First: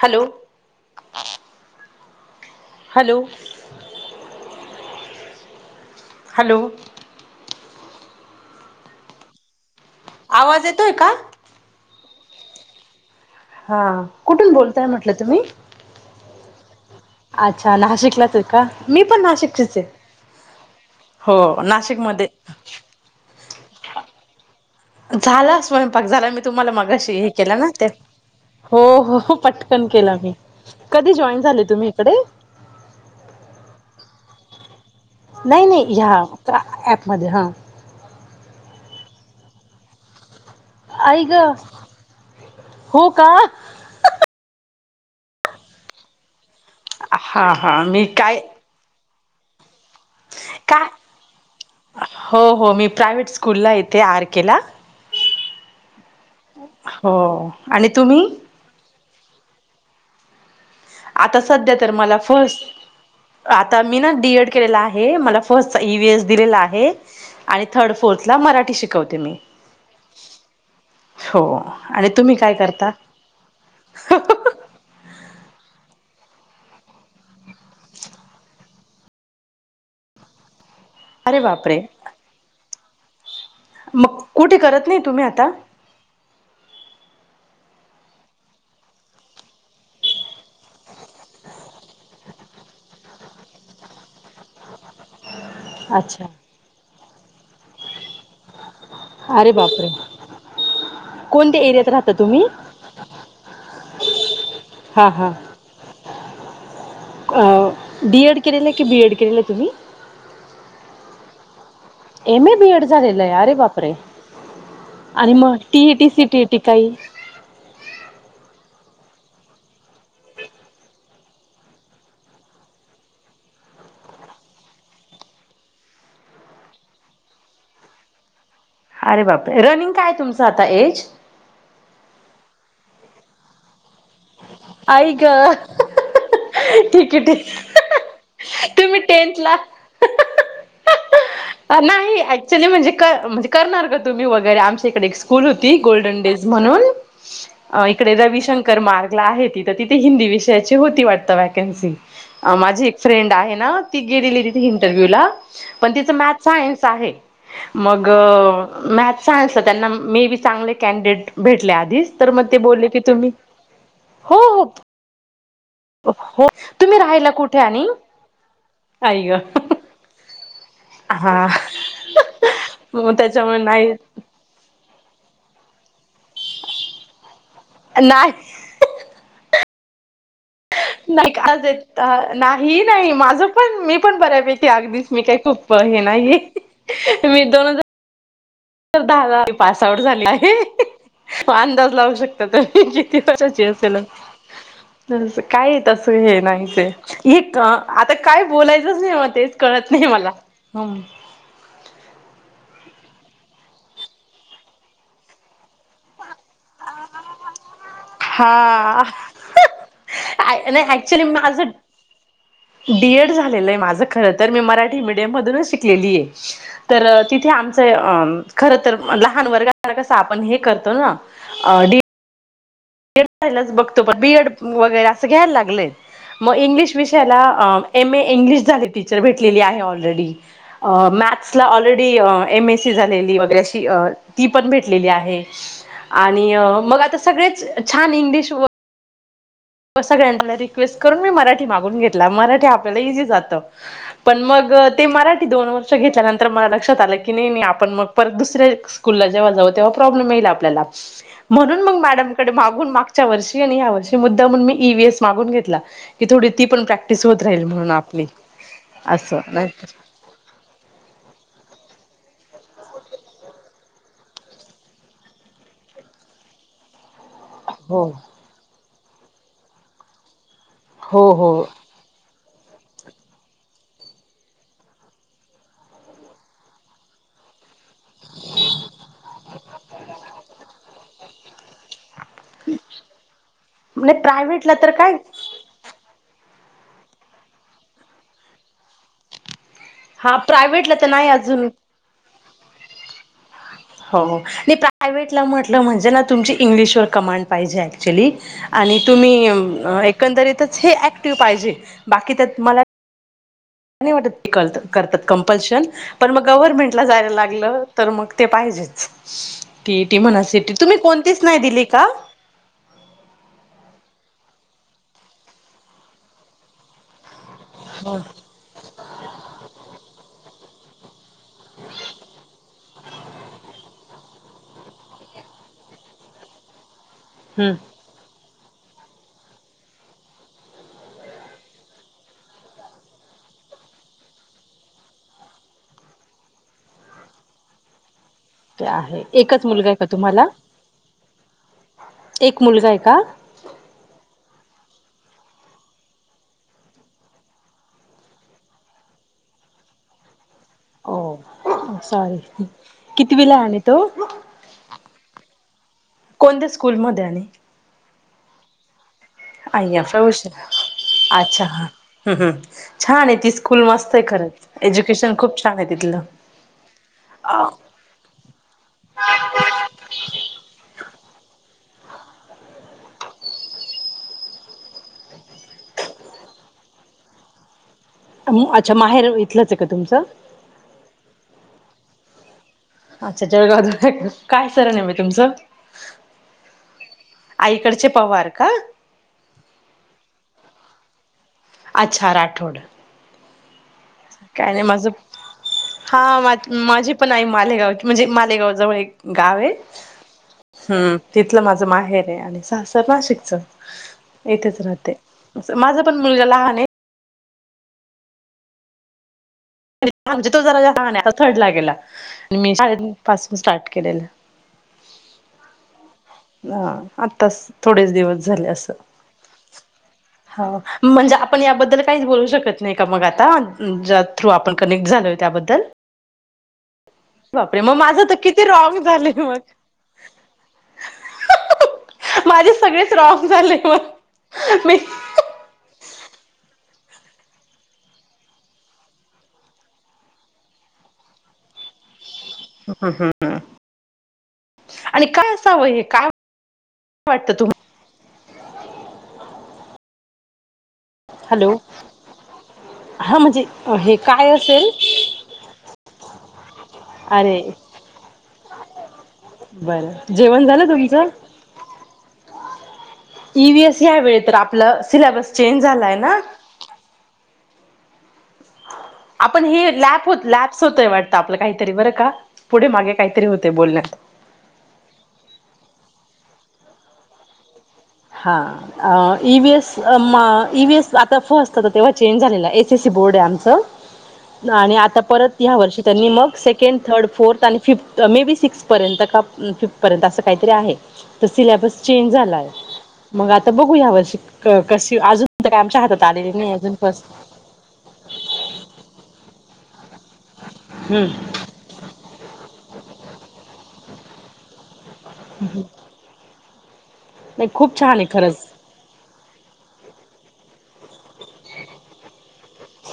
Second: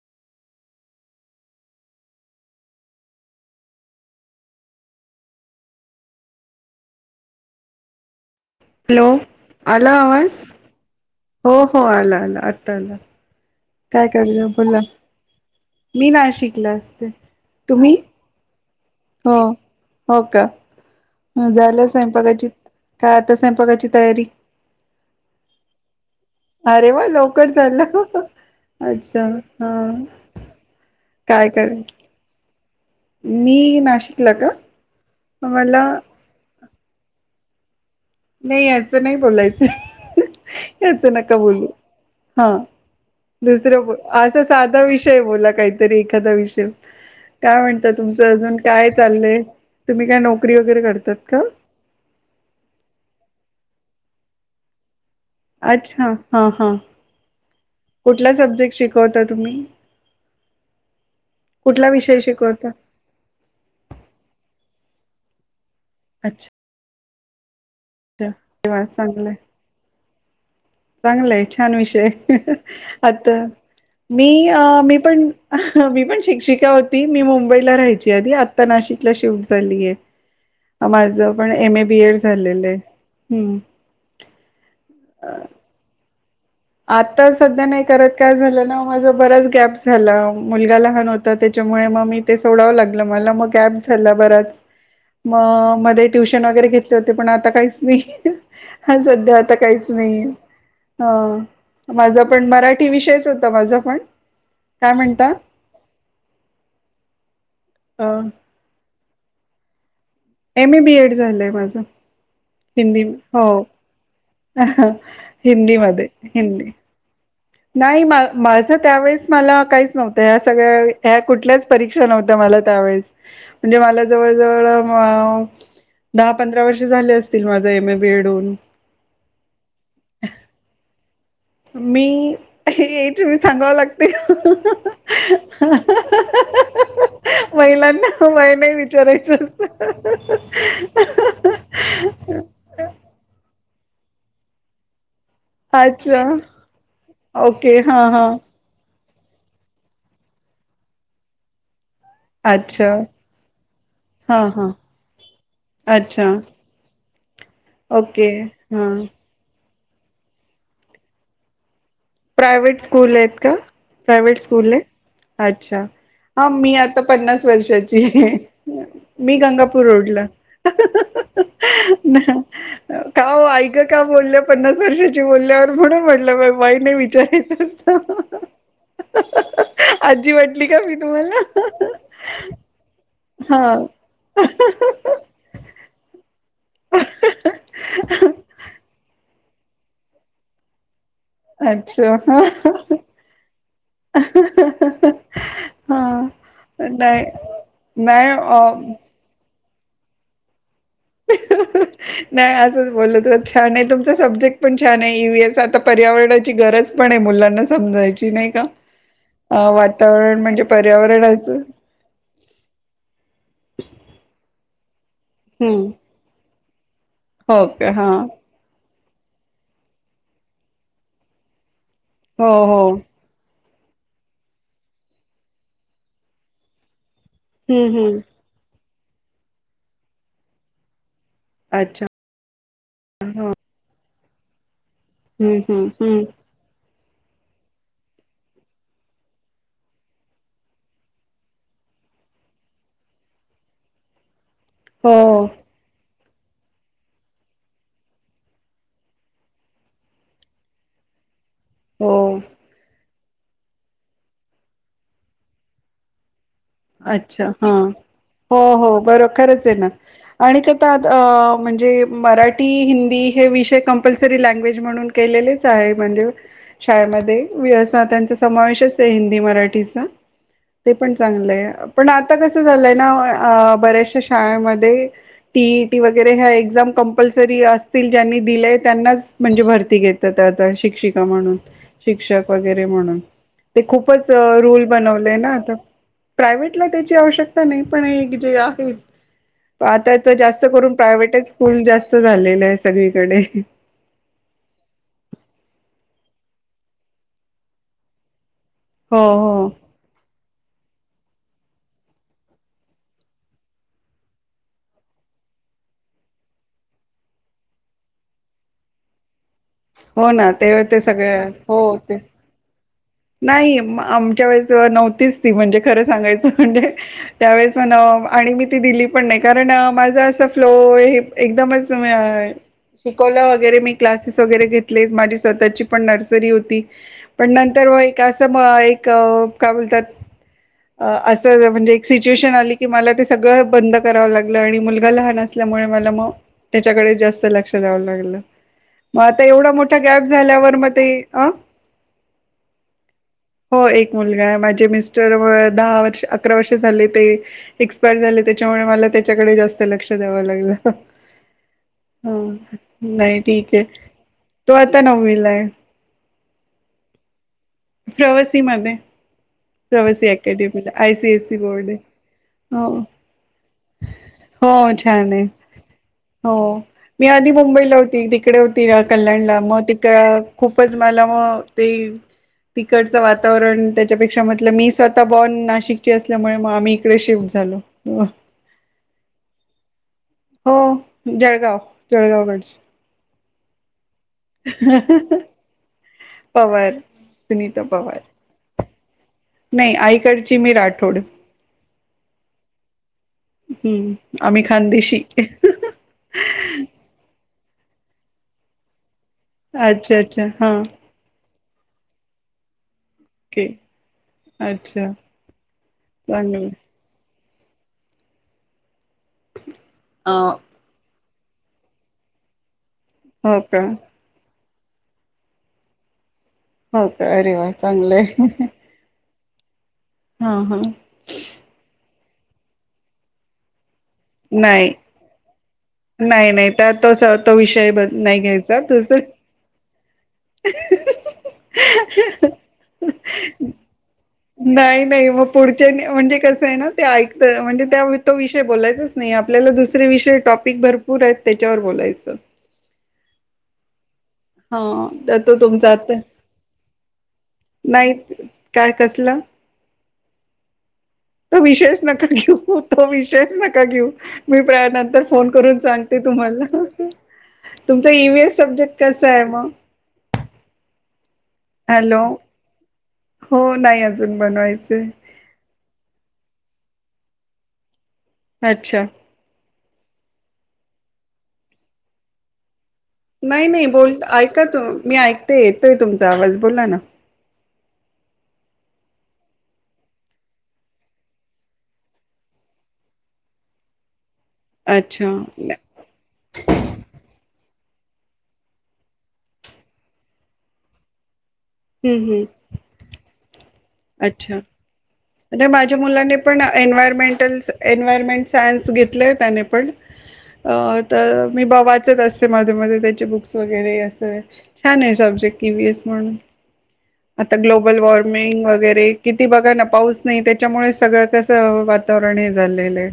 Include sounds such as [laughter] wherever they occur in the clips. Hello hello hello hello आला आवाज येतोय का? हो हो आला आता हा कुठून बोलताय म्हंटलं तुम्ही क्लास अच्छा नाशिकलाच का मी पण हो नाशिकचीच आहे. हो का हो झालंय नाशिकमध्ये कचित का आता पघाची तयारी झाला स्वयंपाक झाला मी तुम्हाला अरे वा मागशी हे लवकर केला ना झालं ते, हो अच्छा हो हा पटकन केलं मी कधी जॉईन काय झाले कर तुम्ही इकडे मी नाशिकला का नाही मला नाही ह्या तर ॲपमध्येे हां नाही याचं नाही बोलायचं याच आई नका ग बोलू हा हो का? दुसरं बोल असं साध एा विषय बोला काहीतरी एखादा विषय हा काय हा म्हणत मी तुमचं काय अजून काय चालय तुम्ही काय नोकरी वगैरे काय करतात का प्रावेट स्कूलला इथे आर. केे ला अच्छा हा हा हो आणि तुम्ही कवता तुम्ही आता सध्या कुठला तर मला विषय फर्स्ट, शिकवता आता मी ना डीएड केलेला आहे हे मला फ ई व एस दिलेला आहे आणि थर्ड अ फोर्थला मराठी तेव्हा शिकवते मी चांगलंय हो चांगलंय छान विषय आणि तुम्ही काय करता आता मी अ मी पण मी पण शिक्षिका होती मी मुंबईला राहायची आधी आता नाशिकला शिफ्ट झाली आहे माझं अरे पण एम बापरे ए बी एड झालेलं आहे हम्म मग कुठे करत नाही तुम्ही आता आता सध्या नाही करत काय झालं ना माझ बराच गॅप झाला मुलगा लहान होता त्याच्यामुळे मग मी ते सोडावं लागलं मला मग गॅप झाला बराच मग मध्ये अच्छा ट्युशन वगैरे घेत पण आता काहीच नाही हा सध्या अरे आता काहीच नाही हा रा माझा पण मराठी विषयच होता माझा पण काय म्हणता त्डी के केलेला तुम्ही एम ए बीएड झालंय माझं एम ए बीएड हिंदी झालेलं आहे हो अरे बाप रे आणि मग हिंदीमध्ये टीईटी सीटीईटी हिंदी काही नाही माझ त्यावेेळेस मला काहीच नव्हतं ह्या सगळ्या ह्या कुठल्याच परीक्षा नव्हत्या मला त्यावेेळेस म्हणजे मला जवळ जवळ दहा पंधरा वर्ष झाले असतील माझ एम ए बीएडहून अरे बाप रे रनिंग काय तुमचं आता एज मी हे तुम्ही सांगावं लागत आई ग ठिक आहे ठिक महिलांना वय नाही तुम्ही विचारायचं टेंथला असत नाही ऍक्च्युली म्हणजे का म्हणजे करणार का तुम्ही वगैरे आमच्या इकडे स्कूल होती गोल्डन अच्छा डेज म्हणून ओके हा इकडे हा रविशंकर मार्ग. आहे तिथं तिथे हिंदी विषयाची होती वाटत वॅकन्सी. माझी अच्छा एक फ्रेंड आहे ना ती गेलेली हा तिथे हा इंटरव्ह्यू ला पण तिचं अच्छा मॅथ सायन्स आहे. मग ओके हा मॅथ सांयन्स त्यांना मे बी चांगले कॅनडिडेट भेटले आधीच तर मग ते प्रायव्हेट बोलले की स्कूल तुम्ही आहेत का? प्रायवेट हो हो स्कूलने अच्छा हो हा मी तुम्ही आता राहायला पन्नास कुठे आणि वर्षाची आई ग मी गंगापूर रोडला हा मग का ओ त्याच्यामुळे ऐक नाही का बोलले पन्नास वर्षाची बोलल्यावर. म्हणून म्हणलं. नाही विचार नाही [unintelligible] आजी वाट नाही का आज येत? नाही नाही. माझ हा पण मी पण बऱ्यापैकी अगदीच मी काही खूप हे नाही. मी दोन हजा तर दहा दहा पास आउट झाले आहे. अंदाज लावू अच्छा शकता तु किती वर्षाची असेल तस काय हा तस हे नाही नाहीच एक आता काय नाही बोलायचंच नाही म तेच. कळत नाही मला. हम नाही अजून. बोलत छान आहे तुमचा सब्जेक्ट पण छान आहे यस आता पर्यावरण. गरज पण आहे मुलांना समजवायची नाही का? हा वातावरण म्हणजे नाही ऍक्च्युली पर्यावरणाचं माझं मिी [unintelligible] मधूनच हम्म. शिकलेलीये. तर तिथे हो का हां आमचं खर तर लहान वर्ग कसं आपण हे करतो ना. अ डी हो. हो. एडलाच बघतो बीएड वगैरे असं घ्यायला लागलंय मग इंग्लिश विष त्याला अ हम्म एम हम्म. ए इंग्लिश‌ झालं की. सर भेटलेली आहे ऑलरेडी अ मॅथ सला अच्छा ऑलरेडी एम एस सी झालेली हां वगैरे अ शी. ती पण भेट? घेतलेले आहे हम्म हम्म हम्म आणि मग आता सगळेच. छान हिंदी शोभा. सगळ्यांला रिक्वेस्ट करून मी मराठी मागून घेतला मराठी आपल्याला इझी जातं पण मग ते हो मराठी दोन वर्ष घेतल्यानंतर. तर मला लक्षात आलं की नाही. आपण मग पर दुसऱ्या स्कूल जेव्हा जाऊ तेव्हा. प्रॉब्लेम येईल. आपल्याला! म्हणून मग हो मॅडमकडे मागून मागता‌. च्यार्षी आणि ह्या वर्षी मुद्? मी ईएस मागून घेतला क थडी अच्छा हा हो हो बरो असं खरंच नाही आहे ना आणि काता म्हणजे? मराठी मराठी हिंदी हे विषय कंपल्सरी लँग्वेज म्हणून केलेलेच आहे म्हणजे शाळेमध्ये. वी अस हो त्यांचा समावेशच. हिंदी मराठीचा‌ ते. ते पण हो हो चांगलंय. आता कसं झालंय ना बऱ्याचशा शाळमध्ये टीईटी वगैरे ह्या एक्झाम कंपल्सरी अस. ज्यांनी दिलेय त्यांनाच म्हणजे. भरती घेतता शिक्. का म्हणून शिक्षक वगैरे म्हणून. ते नाही खूपच प्रायव्हेटला रूल तर काय बनवलेय ना आता. प्रायव्हेटला त्याची आवश्यकता नाही पण एक जे आहे. आता तर हा जास्त करून प्रायव्हेटला तर नाही प्रायव्हेटच अजून स्कूल जास्त झालेल. सगळीकडे. हो प्रायव्टला म्हट म्हणजे ना तुमची इंग्लिशवर कमांड पाहिजे ऍक्च्युली आणि हो हो तुम्ही एकंदरीतच हे ऍक् पाहिजे बाकी तर मला म नाही वाटत ते करतात कंपल्शन पण मग गव्हर्मेंटला जायला लागलं तर मग ते पाहिजेच. तेटी हो म्हणा ना सटी ते तुम्ही ते सगळे कोणतीच नाही दिली हो का? ते नाही आमच्या वेळेस नव्हतीच ती म्हणजे खरं सांगायचं म्हणजे त्यावेळेस हो आणि मी ती दिली पण नाही कारण माझं असं. फ्लोय. एकदमचमय आहे. शिकवलं वगैरे मी क्लासेस वगैरे घेतले माझी स्वतःची पण नर्सरी होती. पण. हम्म व एक. अस म एक काय बोलतात असं म्हणजे एक सिच्युएशन आली की मला ते सगळं बंद करावं लागलं आणि मुलगा लहान असल्यामुळे मला मग त्याच्याकडे जास्त लक्ष द्यावं लागलं. ते मग आहे आता एकच एवढा मुलगा आहे मोठा का गॅप तुम्हाला झाल्यावर मग ते अ एक मुलगा आहे का हो एक मुलगा माझे मिस्टर दहा अकरा वर्ष झाले ते एक्सपायर झाले त्याच्यामुळे मला त्याच्याकडे जास्त लक्ष द्याव लागलं ओ सॉरी नाही कितवीला ठीक आणि आहे तो तो आता नवमीलाय कोणत्या स्कूलमध्येध्ये आणि प्रवासी म आई अफा प्रवासी हुशार अकॅडमीला आयसीएससी अच्छा हा बोर्ड हम् हम् आहे छान आहे ती स्कूल मस्त आहे खरंच हो छान एज्युकेशन आहे खूप छान तिथलं हो मी आधी मुंबईला होती तिकडे होती कल्याणला मग तिक खूपच म ते तडच वातावरण त्याच्या क्ष म्हटलं मी स्वतः बॉर्न नाशिकची असल्यामुळे मग आम्ही इकडे शिफ्ट झालो अच्छा माहेर इथलंच आहे का तुमचं हो जळगाव जळगावकडच अच्छा जळग काय सर नम आहे तुमचं पवार सुनीता आईकडचे पवार का नाही आईकडची मी राठोड अच्छा राठोड हम्म आम्ही काय नाही माझ खानदेशी हा माझी पण आ मालेगाव म्हणजे मालेगावजवळ एक गावे अच्छा अच्छा हा हम्म तिथ लं माझं माहेर आहे आणि स नाशिकच ओके येथेच अच्छा राहते माझा पण मुलगा चांगलं लहान आहे अ ज तो जरा जहाान थर्ड ला गेलाी हो पासून का स्टार्ट केलेलं ह हो का अरे आत्ताच वा थोडेच चांगलंय दिवस झाले हा असं हो हा म्हणजे आपण याबद्दल काहीच बोलू शकत नाही का मग आता ज्या थ्रू आपण नाही कनेक्ट झालोय त्याबद्दल नाही नाही त्या तो तो बापरे विषय मग ब माझं तर नाही किती घ्यायचा रॉंग तु झाले मग. माझे सगळेच रॉंग झाले मग. मी नाही नाही मग पुढच्या नाही म्हणजे कसं आहे ना ते ऐकत म्हणजे त्या तो विषय बोलायचच नाही आपल्याला दुसरे विषय टॉपिक भरपूर आहेत त्याच्यावर बोलायचं हम् हम हम हा तर तो तुमचा आता काय वाटतं तुम नाही काय कसलं तो हॅलो विषयच नका घेऊ तो हा विषयच म्हणजे नका घेऊ हे काय मी असेल प्रयानंतर फोन करून सांगते तुम्हाला अरे तुमचा ईव्हीएस सब्जेक्ट कसा आहे मग बर जेवण झालं तुमचं हॅलो हो वएस नाही या अजून वळी तर बनवायचे आपलं सिलेबस चेंज झालाय ना अच्छा आपण हे लॅप होत लॅप्स होतय वाटत आपलं काहीतरी बरं का पुढे मागे काहीतरी नाही होते नाही बोलण्यात बोल ऐका त मी ऐकते येतय तुमच आवाज बोला ना हा ईएस ईएस आता फस्ट तेव्हा चेंज झालेला एस एससी बोर्ड आहे आमचं आणि आता अच्छा परत हम्म या्या वर्षी त्यांनी मग सेकंड थर्ड फोर्थ आणि फिफ्थ मे बी सिक्स्थपर्यंत का फिफ्थपर्यंत असं काहीतरी आहे तर सिलेबस चेंज हम्म झालाय मंगा अच्छा तर काय माझ्या आमच्या हातात मुलाने आलेली पण नाही अजून फर्स्ट एन्वयरमेंटल एन्वयरमेंट सायन्स घेतलेय त्याने पण अ हम्म तर मी वाचत असते मध्ये मध्ये त्याची बुक वगैरे अस छान आहे सबजेक्ट क वीएस म्हणून आता नाही ग्लोबल खूप छान आहे वॉर्मिंग खरंच वैर किती बघा ना पाऊस नाही त्याच्यामुळे सगळं कसं वातावरण हे झालेलं आहे.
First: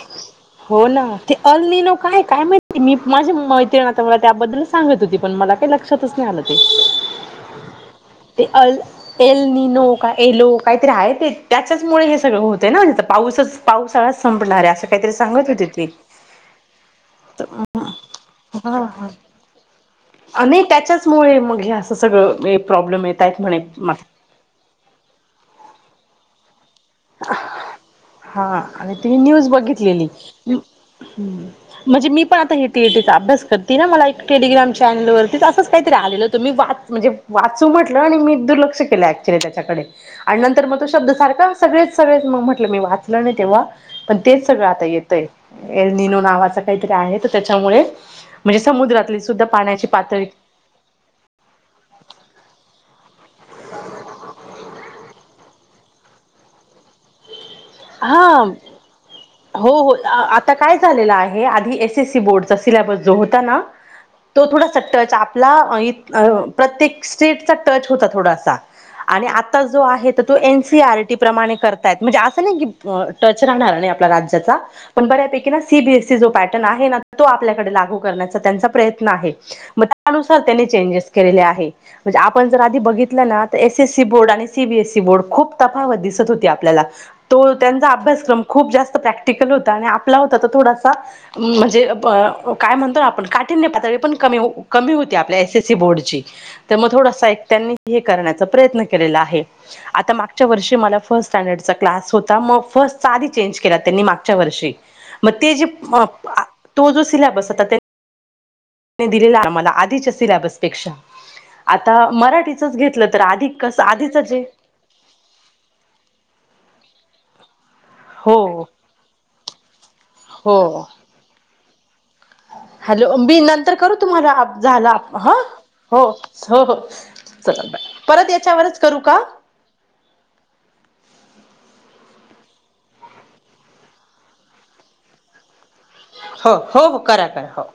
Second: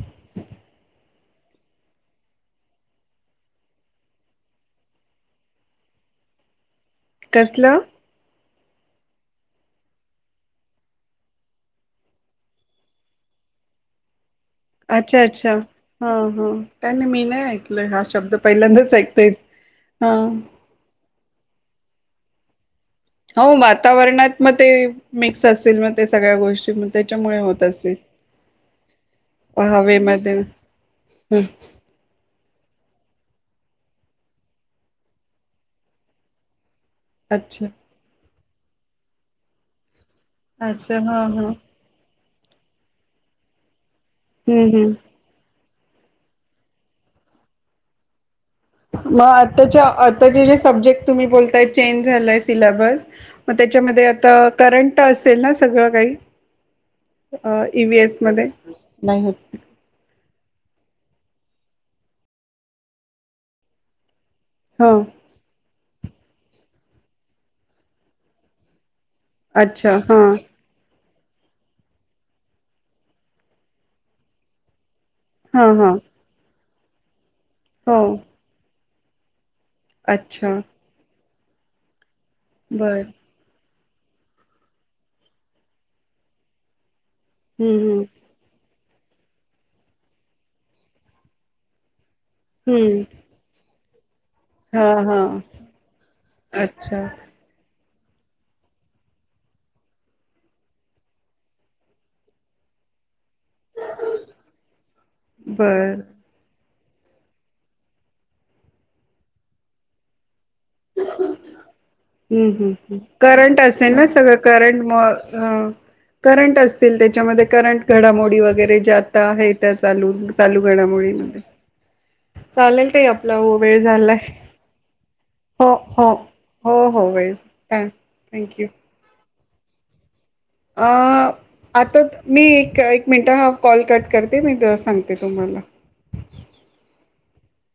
हो ना ते अलनीनो काय काय माहीत मी माझी मैत्रिण आता मला त्याबद्दलच सांगत होती पण मला काही लक्षातच नाही आलं ते. कसलं ते अल एल नी नो का एलो काहीतरी आहे ते त्याच्याचमुळे हे सगळं होतं ना पाऊसच पावसाळा संणार आहे अस काही तरी अच्छा हा अच्छा हा नाही नाही मी नाही तर ऐकलंय हा शब्द हा पहिल्यांदाच ऐकतेय हा. की असं सगळं हे हो वातावरणात म ते मिक्स असेल मग ते सगळ्या गोष्ट हा आणि ती न्यूज बघितलेली हवेमध्ये हं. म्हणजे मी मी पण आता ही टीईटीचा अभ्यास करते ना मला एक टेलिग्राम चॅनेलवरतीच असंच काहीतरी आलेलं होतं मी वाच म्हणजे अच्छा वाचू म्हटलं आणि मी दुर्लक्ष केलं ऍक्च्युली त्याच्याकडे. आणि नंतर मग तो अच्छा शब्द हा हा सारखा सगळेत मग म्हटलं मी वाचलं नाही तेव्हा पण तेच सगळं हम्म आता हम्म येतय... एल नीनो नावाच काहीतरी आहे तर त्याच्यामुळे.... म्हणजे समुद्रातली म सुद्धा आत्ताच्या पाण्याची पातळी आताचे जे सब्जेक्ट तुम्ही बोलताय चेंज झालाय सिल्याबस... म त्याच्यामध्ये आता करंट... असेल ना सगळं काही... ईव्हीएस हा मध्ये नाही होत हो हो आता काय झालेलं आहे.... हे आधी एस एस सी बोर्ड चा सिल्याबस जो होता ना.... तो थोडा हो सक्तच आपला ऐ... अ प्रत्येक स्ट्रीटचा टच होता थोडासा.... आणि आता जो अच्छा आहे हा तर तो एन सी आर... प्रमाणे करतायेत म्हणजे आस.. नाही की अ टच राहणार नाही आपल्या राज्याचा... पण बऱ्यापैकी ना हा सी हा बी एस सी जो पॅट... टन आहे ना... तो आपल्याकडे लागू हो करण्याचा त्यांचा प्रयत्न... नाही.... म त्या नुसार अच्छा त्यांनी चेंजेस... केलेले आहे... म्हणजे आपण जर आधी बर बघितलं ना... एस एससी बोर्ड आणि सीबीएसई बोर्ड खूप तफावत दिसत होती आपल्याला... तो हम्म त्यांचा हम्म अभ्यासक्रम खूप जास्त.. प्रॅक्टिकल हो आपला होता तो थोडासा म्हणजे.... हो काय म्हणतो हम्म ना आपण काठीन्य पातळी... पण हा कमी होती एस हा एससी बोर्ड ची.. अच्छा करण्याचा प्रयत्न केलेल आहे आता मागच्या वर्षी माझा फस्ट स्टँडचा क्लास... होता मग फस्ट कधी.... चेंज केला त्यांनी मागच्या वर्षी मग ते जे.... बर तो जो सिलेबस आता ते..... दिलेला आम्हाला आधीच्या सिलेॅबस.... हम्म घेतलं तर आधी करंट कसं असे ना आधीच सगळं जे करंट करंट असतील. त्याच्यामध्ये करंट..... घडामोडी हो वगैरे आता आहेत... चालू चालू हो घडामोडा मध्ये... हॅलो मी नंतर करू झालाय तुम्हाला झालं ह हो हो हो वेळ चला काय परत थँक्यू याच्यावरच करू का अ आता मी एक एक मिनटं हा कॉल कट करते मी तर सांगते तुम्हाला हो हो हो करा करा हो..